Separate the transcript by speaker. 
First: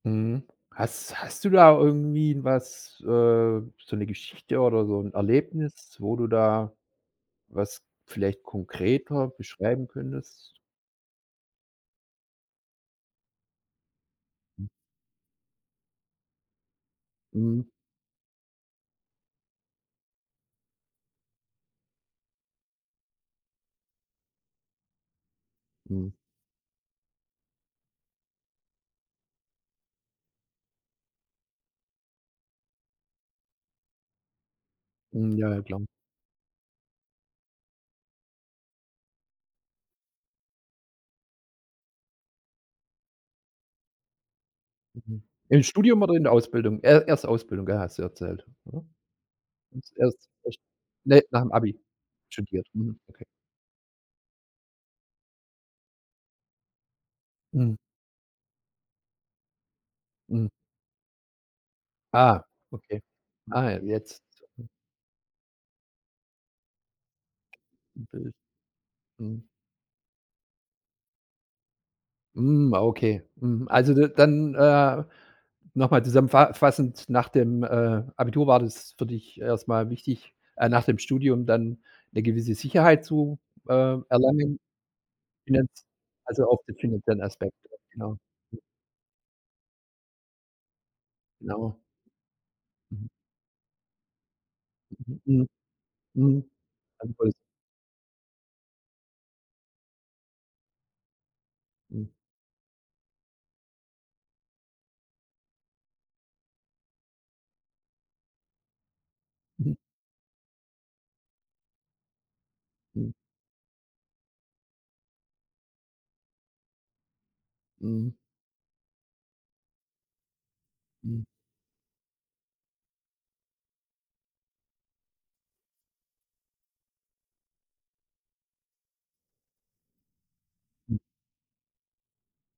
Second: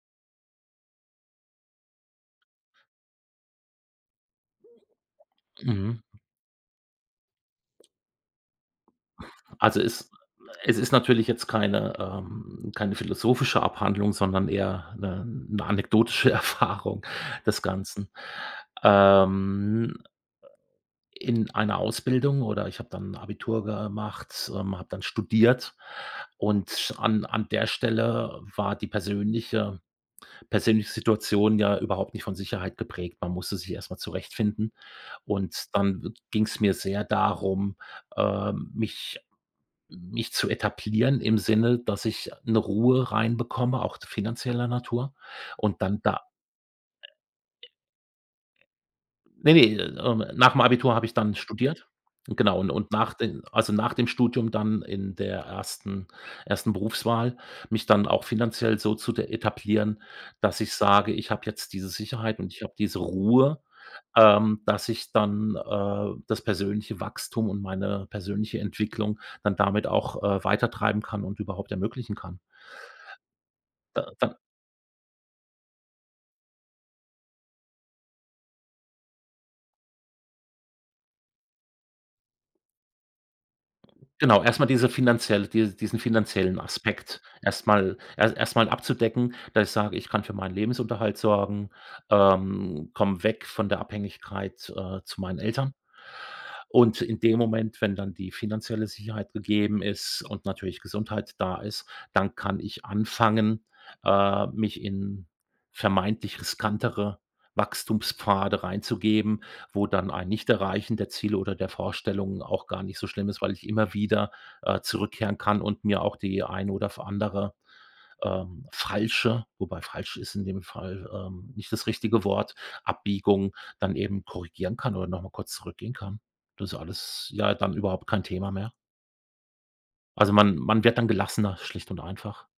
Speaker 1: Mhm, hast hast du da irgendwie was äh, so 'ne Geschichte oder so 'n Erlebnis,
Speaker 2: Mhm.
Speaker 1: wo du da was vielleicht konkreter
Speaker 2: Also
Speaker 1: beschreiben
Speaker 2: ist
Speaker 1: könntest?
Speaker 2: es ist natürlich jetzt keine, ähm, keine philosophische Abhandlung, sondern
Speaker 1: Hm.
Speaker 2: eher 'ne 'ne anekdotische Erfahrung des
Speaker 1: Mhm.
Speaker 2: Ganzen, ähm. In einer Ausbildung oder ich habe dann Abitur gemacht, ähm, habe dann studiert
Speaker 1: Mhm.
Speaker 2: und an an der Stelle war die persönliche persönliche Situation ja überhaupt nicht von Sicherheit geprägt. Man musste sich erst mal zurechtfinden
Speaker 1: Hm, ja, ja,
Speaker 2: und
Speaker 1: klar.
Speaker 2: dann ging's mir sehr darum, äh, mich mich zu etablieren im Sinne, dass ich 'ne Ruhe reinbekomme, auch d finanzieller Natur,
Speaker 1: Mhm, im
Speaker 2: und dann
Speaker 1: Studium oder
Speaker 2: da
Speaker 1: in der Ausbildung? E erst Ausbildung, ja, hast du erzählt, oder?
Speaker 2: ne, ne,
Speaker 1: Jetzt
Speaker 2: ähm,
Speaker 1: erst recht
Speaker 2: nach'm Abitur habe ich
Speaker 1: ne,
Speaker 2: dann
Speaker 1: nachm Abi
Speaker 2: studiert. Genau
Speaker 1: studiert.
Speaker 2: und und
Speaker 1: Mhm,
Speaker 2: nach
Speaker 1: okay.
Speaker 2: den also nach dem Studium dann in der ersten ersten Berufswahl
Speaker 1: Mhm.
Speaker 2: mich dann auch finanziell so zu t etablieren,
Speaker 1: Mhm.
Speaker 2: dass ich sage: „Ich habe jetzt diese Sicherheit
Speaker 1: Ah,
Speaker 2: und ich habe diese
Speaker 1: okay.
Speaker 2: Ruhe,
Speaker 1: Ah, jetzt,
Speaker 2: ähm,
Speaker 1: hm.
Speaker 2: dass ich dann, äh, das persönliche Wachstum und
Speaker 1: 'N
Speaker 2: meine
Speaker 1: Bild,
Speaker 2: persönliche Entwicklung
Speaker 1: mhm.
Speaker 2: dann damit auch, äh, weitertreiben kann und überhaupt ermöglichen kann.”
Speaker 1: Hm, ah, okay, mhm. Also,
Speaker 2: Da
Speaker 1: d
Speaker 2: da
Speaker 1: dann, äh, noch mal zusammenfa fassend, nach dem, äh, Abitur war das für dich erst mal wichtig äh, nach dem Studium dann 'ne gewisse Sicherheit zu, äh,
Speaker 2: Genau,
Speaker 1: erlangen,
Speaker 2: erst mal diese finanzielle
Speaker 1: finaz
Speaker 2: die diesen
Speaker 1: also, auch
Speaker 2: finanziellen
Speaker 1: den finanziellen
Speaker 2: Aspekt
Speaker 1: Aspekt,
Speaker 2: erst mal
Speaker 1: genau,
Speaker 2: e erst
Speaker 1: j
Speaker 2: mal abzudecken, dass ich sage: „Ich kann für meinen Lebensunterhalt sorgen,
Speaker 1: Genau.
Speaker 2: ähm,
Speaker 1: Mhm.
Speaker 2: komme weg von der Abhängigkeit, äh, zu meinen
Speaker 1: Mhm,
Speaker 2: Eltern
Speaker 1: hm,
Speaker 2: und in
Speaker 1: mhm, [unintelligible]
Speaker 2: dem Moment, wenn dann die finanzielle Sicherheit gegeben ist und natürlich Gesundheit da ist,
Speaker 1: Hm.
Speaker 2: dann kann ich anfangen, äh, mich in vermeintlich riskantere Wachstumspfade reinzugeben,
Speaker 1: Mhm.
Speaker 2: wo dann ein Nicht-Erreichen der Ziele oder der Vorstellung auch gar nicht so
Speaker 1: Hm.
Speaker 2: schlimm ist, weil ich immer wieder, äh, zurückkehren kann und mir auch die eine oder f andere,
Speaker 1: Mhm.
Speaker 2: ähm, falsche“ wobei „falsch“ ist in dem Fall,
Speaker 1: Hm.
Speaker 2: ähm, nicht das richtige Wort, Abbiegung dann eben korrigieren kann oder noch mal kurz zurückgehen kann. Das ist alles, ja, dann überhaupt kein Thema mehr. Also man man
Speaker 1: Hm.
Speaker 2: wird dann gelassener, schlicht und einfach.